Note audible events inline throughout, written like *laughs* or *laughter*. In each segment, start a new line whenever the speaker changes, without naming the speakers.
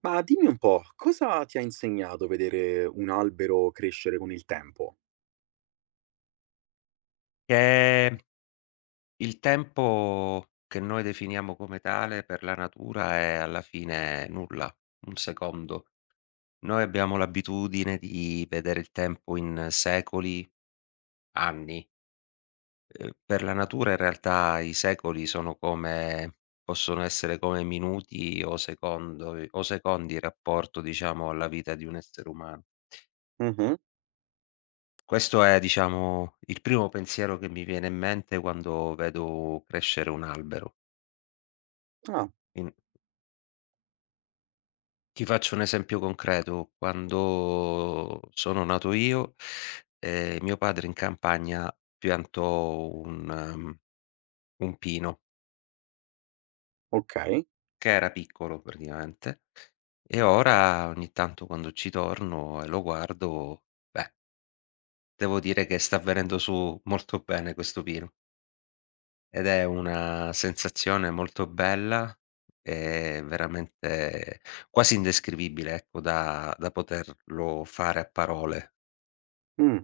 Ma dimmi un po', cosa ti ha insegnato vedere un albero crescere con il tempo?
Ehm, il tempo che noi definiamo come tale per la natura è alla fine nulla, 1 secondo. Noi abbiamo l'abitudine di vedere il tempo in secoli, anni. Per la natura in realtà i secoli sono come possono essere come minuti o secondo i o secondi in rapporto, diciamo, alla vita di un essere umano.
Mh-mh.
Questo è, diciamo, il primo pensiero che mi viene in mente quando vedo crescere un albero.
Ah,
In Ti faccio un esempio concreto: quando sono nato io, mio padre in campagna piantò un pino
okay.
che era piccolo praticamente, e ora ogni tanto quando ci torno e lo guardo, beh, devo dire che sta venendo su molto bene questo pino ed è una sensazione molto bella e veramente quasi indescrivibile, ecco, da poterlo fare a parole.
Mh.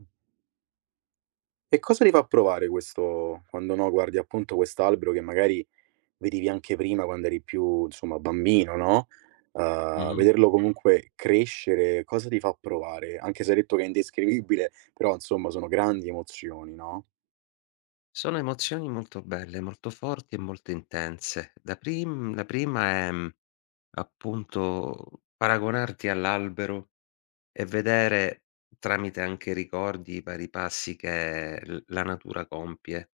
E cosa ti fa provare questo quando, no, guardi appunto quest'albero che magari vedevi anche prima quando eri più, insomma, bambino, no,
Mh-mh.
vederlo comunque crescere, cosa ti fa provare? Anche se hai detto che è indescrivibile, però insomma sono grandi emozioni, no?
Sono emozioni molto belle, molto forti e molto intense. Da prim la prima è, appunto paragonarti all'albero e vedere, tramite anche ricordi, i vari passi che l la natura compie.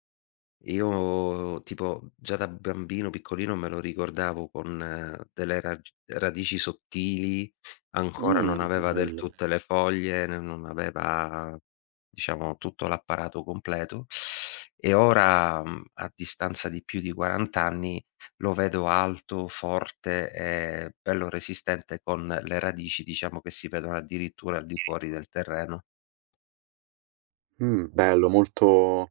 Io tipo già da bambino piccolino me lo ricordavo con delle rag radici sottili, ancora
Mh,
non aveva del
bello.
tutte le foglie, n non aveva diciamo tutto l'apparato completo e ora, a distanza di più di 40 anni, lo vedo alto, forte e bello resistente con le radici diciamo che si vedono addirittura al di fuori del terreno.
Bello, molto.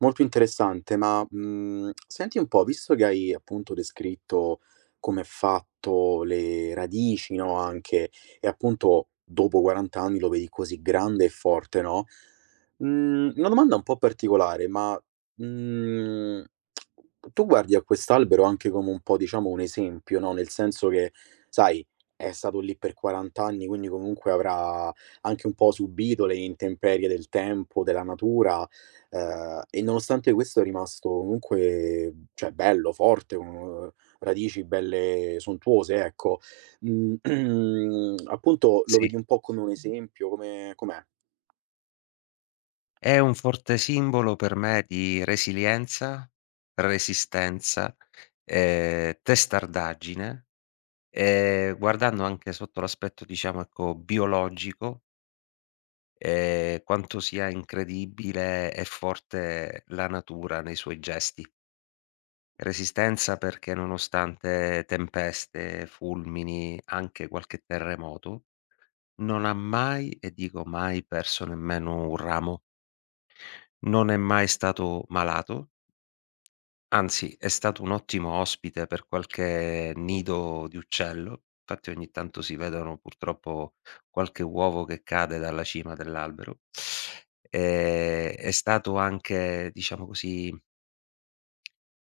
Molto interessante, ma, senti un po', visto che hai appunto descritto come è fatto, le radici, no, anche, e appunto dopo 40 anni lo vedi così grande e forte, no, una domanda un po' particolare, ma, mhmm, tu guardi a quest'albero anche come un po' diciamo un esempio, no, nel senso che, sai, è stato lì per 40 anni, quindi comunque avrà anche un po' subito le intemperie del tempo, della natura. E nonostante questo è rimasto comunque, cioè bello, forte, radici belle sontuose, ecco. *clears throat* Appunto lo
Sì.
vedi un po' come un esempio, come com'è?
È un forte simbolo per me di resilienza, resistenza, testardaggine, guardando anche sotto l'aspetto, diciamo, ecco, biologico, quanto sia incredibile e forte la natura nei suoi gesti. Resistenza perché nonostante tempeste, fulmini, anche qualche terremoto, non ha mai, e dico mai, perso nemmeno un ramo. Non è mai stato malato. Anzi, è stato un ottimo ospite per qualche nido di uccello, infatti ogni tanto si vedono purtroppo qualche uovo che cade dalla cima dell'albero. È stato anche, diciamo così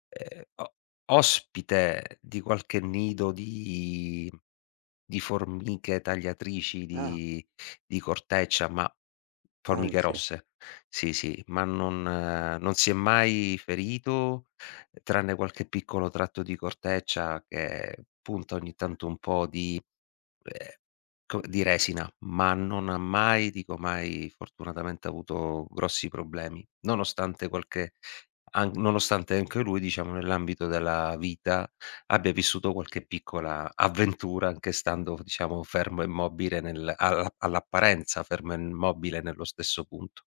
o ospite di qualche nido di formiche tagliatrici
Ah,
di corteccia, ma formiche
anche.
rosse. Sì, sì, ma non si è mai ferito, tranne qualche piccolo tratto di corteccia che punta ogni tanto un po' ehm, di resina, ma non ha mai, dico mai, fortunatamente avuto grossi problemi, nonostante qualche An nonostante anche lui, diciamo, nell'ambito della vita abbia vissuto qualche piccola avventura, anche stando, diciamo, fermo e mobile nel alla all'apparenza fermo e mobile nello stesso punto.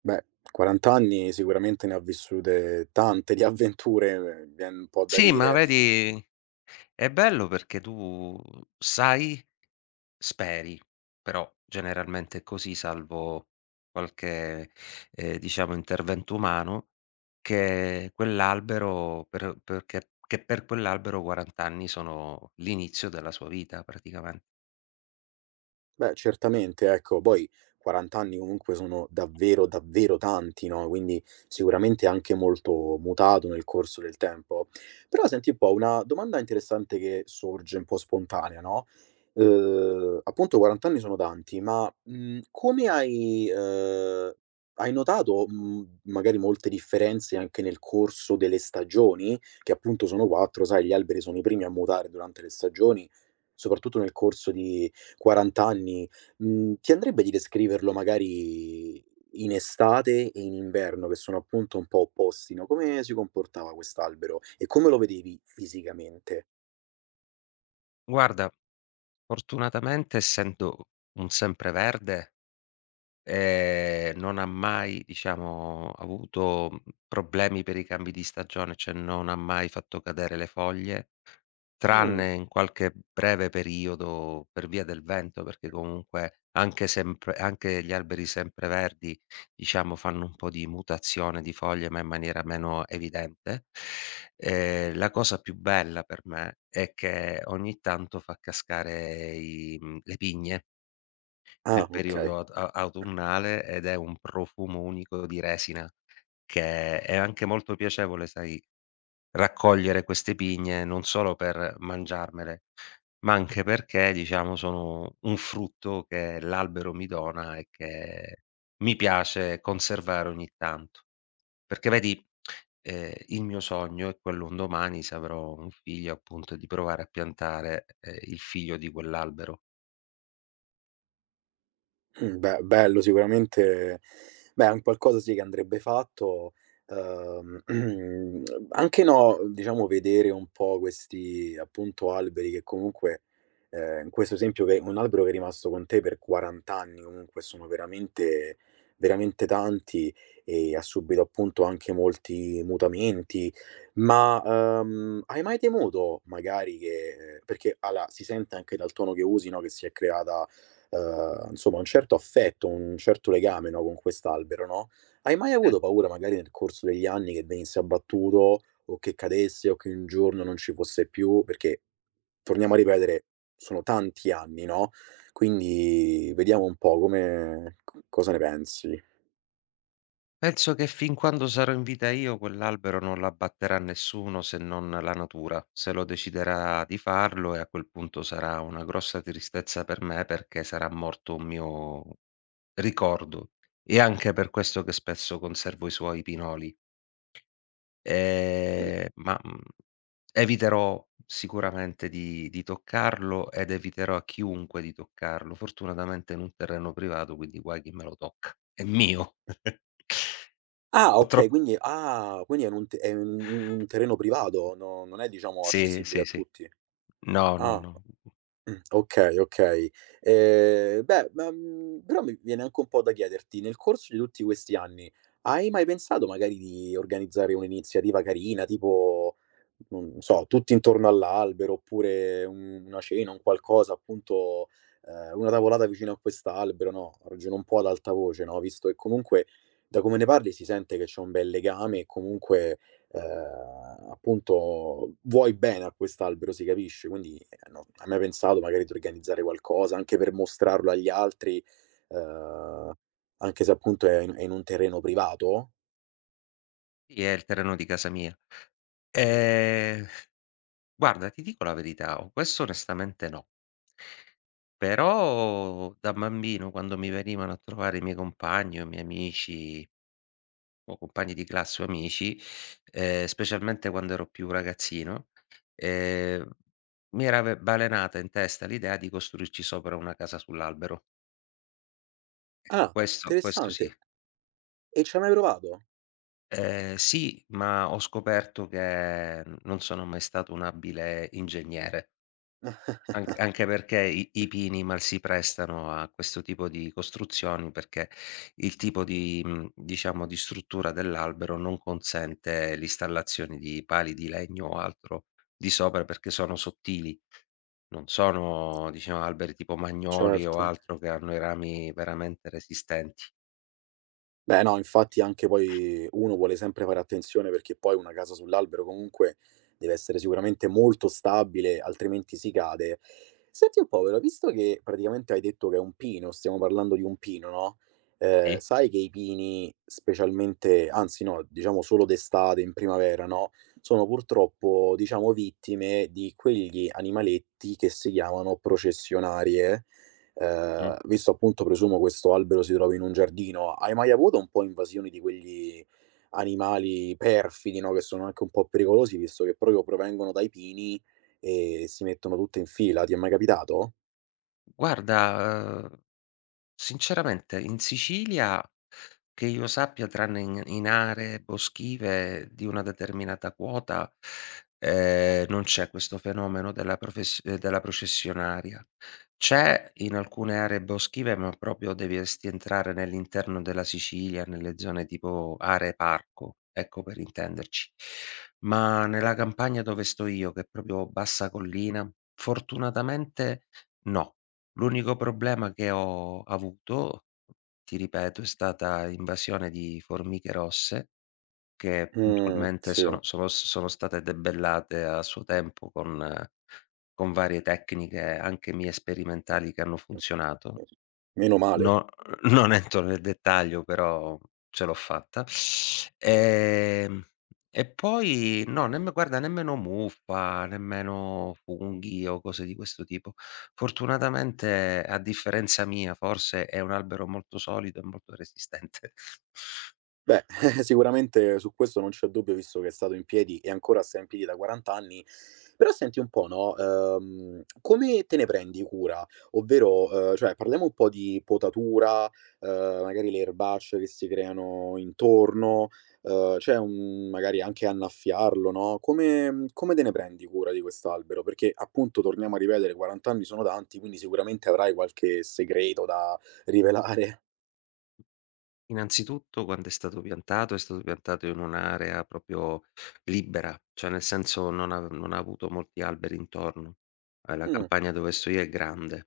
Beh, 40 anni sicuramente ne ha vissute tante di avventure, vien un po' da
Sì, ma
dire.
vedi è bello perché tu sai. Speri, però generalmente è così, salvo qualche, diciamo intervento umano, che quell'albero per perché che per quell'albero 40 anni sono l'inizio della sua vita praticamen
Beh, certamente, ecco, poi 40 anni comunque sono davvero, davvero tanti, no, quindi sicuramente anche molto mutato nel corso del tempo. Però senti un po', una domanda interessante che sorge un po' spontanea, no, appunto 40 anni sono tanti, ma, come hai hai notato, magari molte differenze anche nel corso delle stagioni? Che appunto sono 4, sai, gli alberi sono i primi a mutare durante le stagioni, soprattutto nel corso di 40 anni, ti andrebbe di descriverlo magari in estate e in inverno, che sono appunto un po' opposti, no, come si comportava quest'albero e come lo vedevi fisicamente?
Guarda, fortunatamente essendo un sempreverde, non ha mai, diciamo, avuto, problemi per i cambi di stagione, cioè non ha mai fatto cadere le foglie.
Mh,
Tranne in qualche breve periodo per via del vento, perché comunque anche sempre anche gli alberi sempreverdi, diciamo, fanno un po' di mutazione di foglie, ma in maniera meno evidente. La cosa più bella per me è che ogni tanto fa cascare le pigne
ah
nel periodo
okay.
autunnale ed è un profumo unico di resina che è anche molto piacevole, sai. Raccogliere queste pigne non solo per mangiarmele, ma anche perché, diciamo, sono un frutto che l'albero mi dona e che mi piace conservare ogni tanto. Perché vedi, il mio sogno è quello un domani, se avrò un figlio, appunto, di provare a piantare, il figlio di quell'albero.
Beh, bello sicuramente. Beh, è un qualcosa sì che andrebbe fatto, uhm, *clears throat* anche no, diciamo vedere un po' questi appunto alberi che comunque, in questo esempio che un albero che è rimasto con te per 40 anni, comunque sono veramente veramente tanti e ha subito appunto anche molti mutamenti. Ma, hai mai temuto magari che perché allora si sente anche dal tono che usi, no, che si è creata insomma un certo affetto, un certo legame, no, con quest'albero, no, hai mai avuto paura magari nel corso degli anni che venisse abbattuto o che cadesse o che un giorno non ci fosse più? Perché, torniamo a ripetere, sono tanti anni, no, quindi vediamo un po' come co cosa ne pensi.
Penso che fin quando sarò in vita io quell'albero non l'abbatterà nessuno se non la natura, se lo deciderà di farlo e a quel punto sarà una grossa tristezza per me perché sarà morto un mio ricordo. E anche per questo che spesso conservo i suoi pinoli. Ma, eviterò sicuramente di toccarlo ed eviterò a chiunque di toccarlo. Fortunatamente è in un terreno privato, quindi guai chi me lo tocca. È mio. *laughs*
Ah
Ho
okay,
troppo
quindi ah, quindi è un t è un terreno privato, no non è diciamo
Sì,
accessibile
sì,
a
sì.
tutti.
No, no,
Ah.
no.
Okay, okay. Beh, ma, però mi viene anche un po' da chiederti, nel corso di tutti questi anni, hai mai pensato magari di organizzare un'iniziativa carina, tipo, non so, tutti intorno all'albero, oppure un una cena, un qualcosa appunto, una tavolata vicino a quest'albero, no, ragiono un po' ad alta voce, no, visto che comunque da come ne parli si sente che c'è un bel legame e comunque, appunto vuoi bene a quest'albero, si capisce, quindi non hai mai pensato magari di organizzare qualcosa anche per mostrarlo agli altri, ehm, anche se appunto è in un terreno privato?
Sì, è il terreno di casa mia. Ehm, Guarda, ti dico la verità, o questo onestamente no. Però da bambino quando mi venivano a trovare i miei compagni o i miei amici o compagni di classe o amici, specialmente quando ero più ragazzino, ehm, mi era ve balenata in testa l'idea di costruirci sopra una casa sull'albero.
Ah,
Questo
interessante.
sì.
E ci hai mai provato?
Sì, ma ho scoperto che non sono mai stato un abile ingegnere,
*laughs*
anche perché i pini mal si prestano a questo tipo di costruzioni, perché il tipo di diciamo di struttura dell'albero non consente l'installazione di pali di legno o altro di sopra, perché sono sottili, non sono diciamo alberi tipo magnoli o
Certo.
altro che hanno i rami veramente resistenti.
Beh, no, infatti anche poi uno vuole sempre fare attenzione perché poi una casa sull'albero comunque deve essere sicuramente molto stabile, altrimenti si cade. Senti un po', però, visto che praticamente hai detto che è un pino, stiamo parlando di un pino, no?
Sì,
Sai che i pini specialmente anzi no, diciamo solo d'estate, in primavera, no, sono purtroppo, diciamo, vittime di quegli animaletti che si chiamano processionarie.
mh.
Visto appunto, presumo, questo albero si trovi in un giardino, hai mai avuto un po' invasioni di quegli animali perfidi, no, che sono anche un po' pericolosi, visto che proprio provengono dai pini e si mettono tutte in fila. Ti è mai capitato?
Guarda, sinceramente in Sicilia, che io sappia tranne in aree boschive di una determinata quota, non c'è questo fenomeno della processionaria. C'è in alcune aree boschive, ma proprio dovresti entrare nell'interno della Sicilia, nelle zone tipo aree parco, ecco per intenderci. Ma nella campagna dove sto io, che è proprio bassa collina, fortunatamente no. L'unico problema che ho avuto, ti ripeto, è stata invasione di formiche rosse che puntualmente
Sì.
sono state debellate a suo tempo con varie tecniche anche mie sperimentali che hanno funzionato.
Okay. Meno male.
No, non entro nel dettaglio, però ce l'ho fatta. Ehm, e poi no, nemm guarda nemmeno muffa, nemmeno funghi o cose di questo tipo. Fortunatamente, a differenza mia, forse è un albero molto solido e molto resistente. *laughs*
Beh, *laughs* sicuramente su questo non c'è dubbio, visto che è stato in piedi e ancora sta in piedi da 40 anni. Però senti un po', no, come te ne prendi cura? Ovvero, cioè parliamo un po' di potatura, magari le erbacce che si creano intorno, c'è un magari anche annaffiarlo, no, come te ne prendi cura di quest'albero? Perché appunto, torniamo a ripetere, 40 anni sono tanti, quindi sicuramente avrai qualche segreto da rivelare.
Innanzitutto quando è stato piantato in un'area proprio libera, cioè nel senso non ha avuto molti alberi intorno. La
Mh,
campagna dove sto io è grande.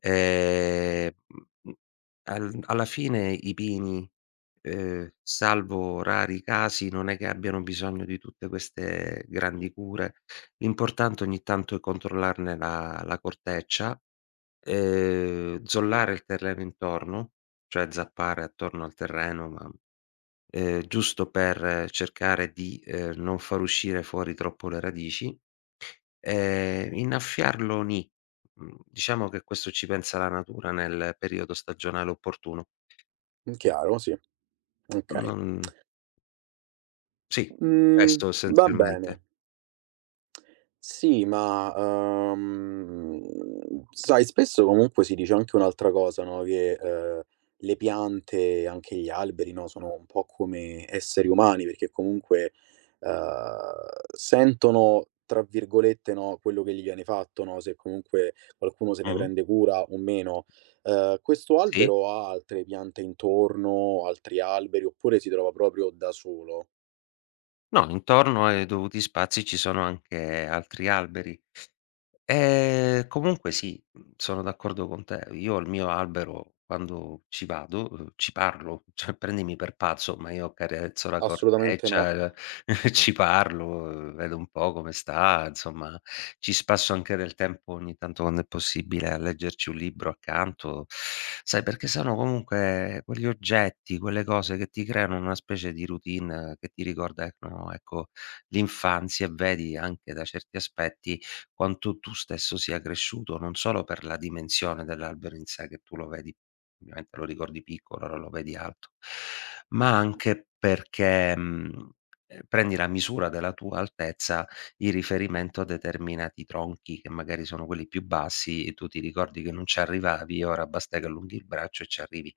Ehm, mhmm, al alla fine i pini, salvo rari casi, non è che abbiano bisogno di tutte queste grandi cure. L'importante ogni tanto è controllarne la corteccia, zollare il terreno intorno, cioè zappare attorno al terreno, ma giusto per cercare di, non far uscire fuori troppo le radici. Innaffiarlo nì. Diciamo che questo ci pensa la natura nel periodo stagionale opportuno.
chiaro, sì, okay.
Non Sì,
Mhmm,
questo
va bene.
essenzialmente.
Sì, ma, sai spesso comunque si dice anche un'altra cosa, no, che, le piante, anche gli alberi, no, sono un po' come esseri umani, perché comunque, ehm, sentono, tra virgolette, no, quello che gli viene fatto, no, se comunque qualcuno se ne
Mh-mh.
prende cura o meno. Questo
Sì.
albero ha altre piante intorno, altri alberi, oppure si trova proprio da solo?
No, intorno ai dovuti spazi ci sono anche altri alberi. Comunque sì, sono d'accordo con te. Io al mio albero quando ci vado, ci parlo, *laughs* cioè prendimi per pazzo, ma io accarezzo la
Assolutamente no.
corteccia, *laughs* ci parlo, vedo un po' come sta, insomma ci spasso anche del tempo ogni tanto quando è possibile a leggerci un libro accanto, sai perché sono comunque quegli oggetti, quelle cose che ti creano una specie di routine che ti ricordano, ecco, ecco, l'infanzia e vedi anche da certi aspetti quanto tu stesso sia cresciuto, non solo per la dimensione dell'albero in sé, che tu lo vedi ovviamente lo ricordi piccolo, ora lo vedi alto, ma anche perché, prendi la misura della tua altezza in riferimento a determinati tronchi che magari sono quelli più bassi e tu ti ricordi che non ci arrivavi e ora basta che allunghi il braccio e ci arrivi.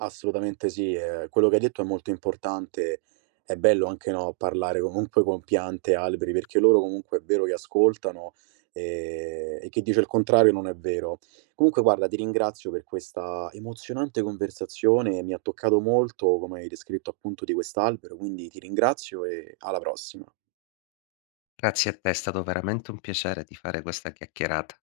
Assolutamente sì, quello che hai detto è molto importante. È bello anche, no, parlare comunque con piante e alberi, perché loro comunque è vero che ascoltano, e chi dice il contrario non è vero. Comunque guarda, ti ringrazio per questa emozionante conversazione, mi ha toccato molto come hai descritto appunto di quest'albero, quindi ti ringrazio e alla prossima.
Grazie a te, è stato veramente un piacere di fare questa chiacchierata.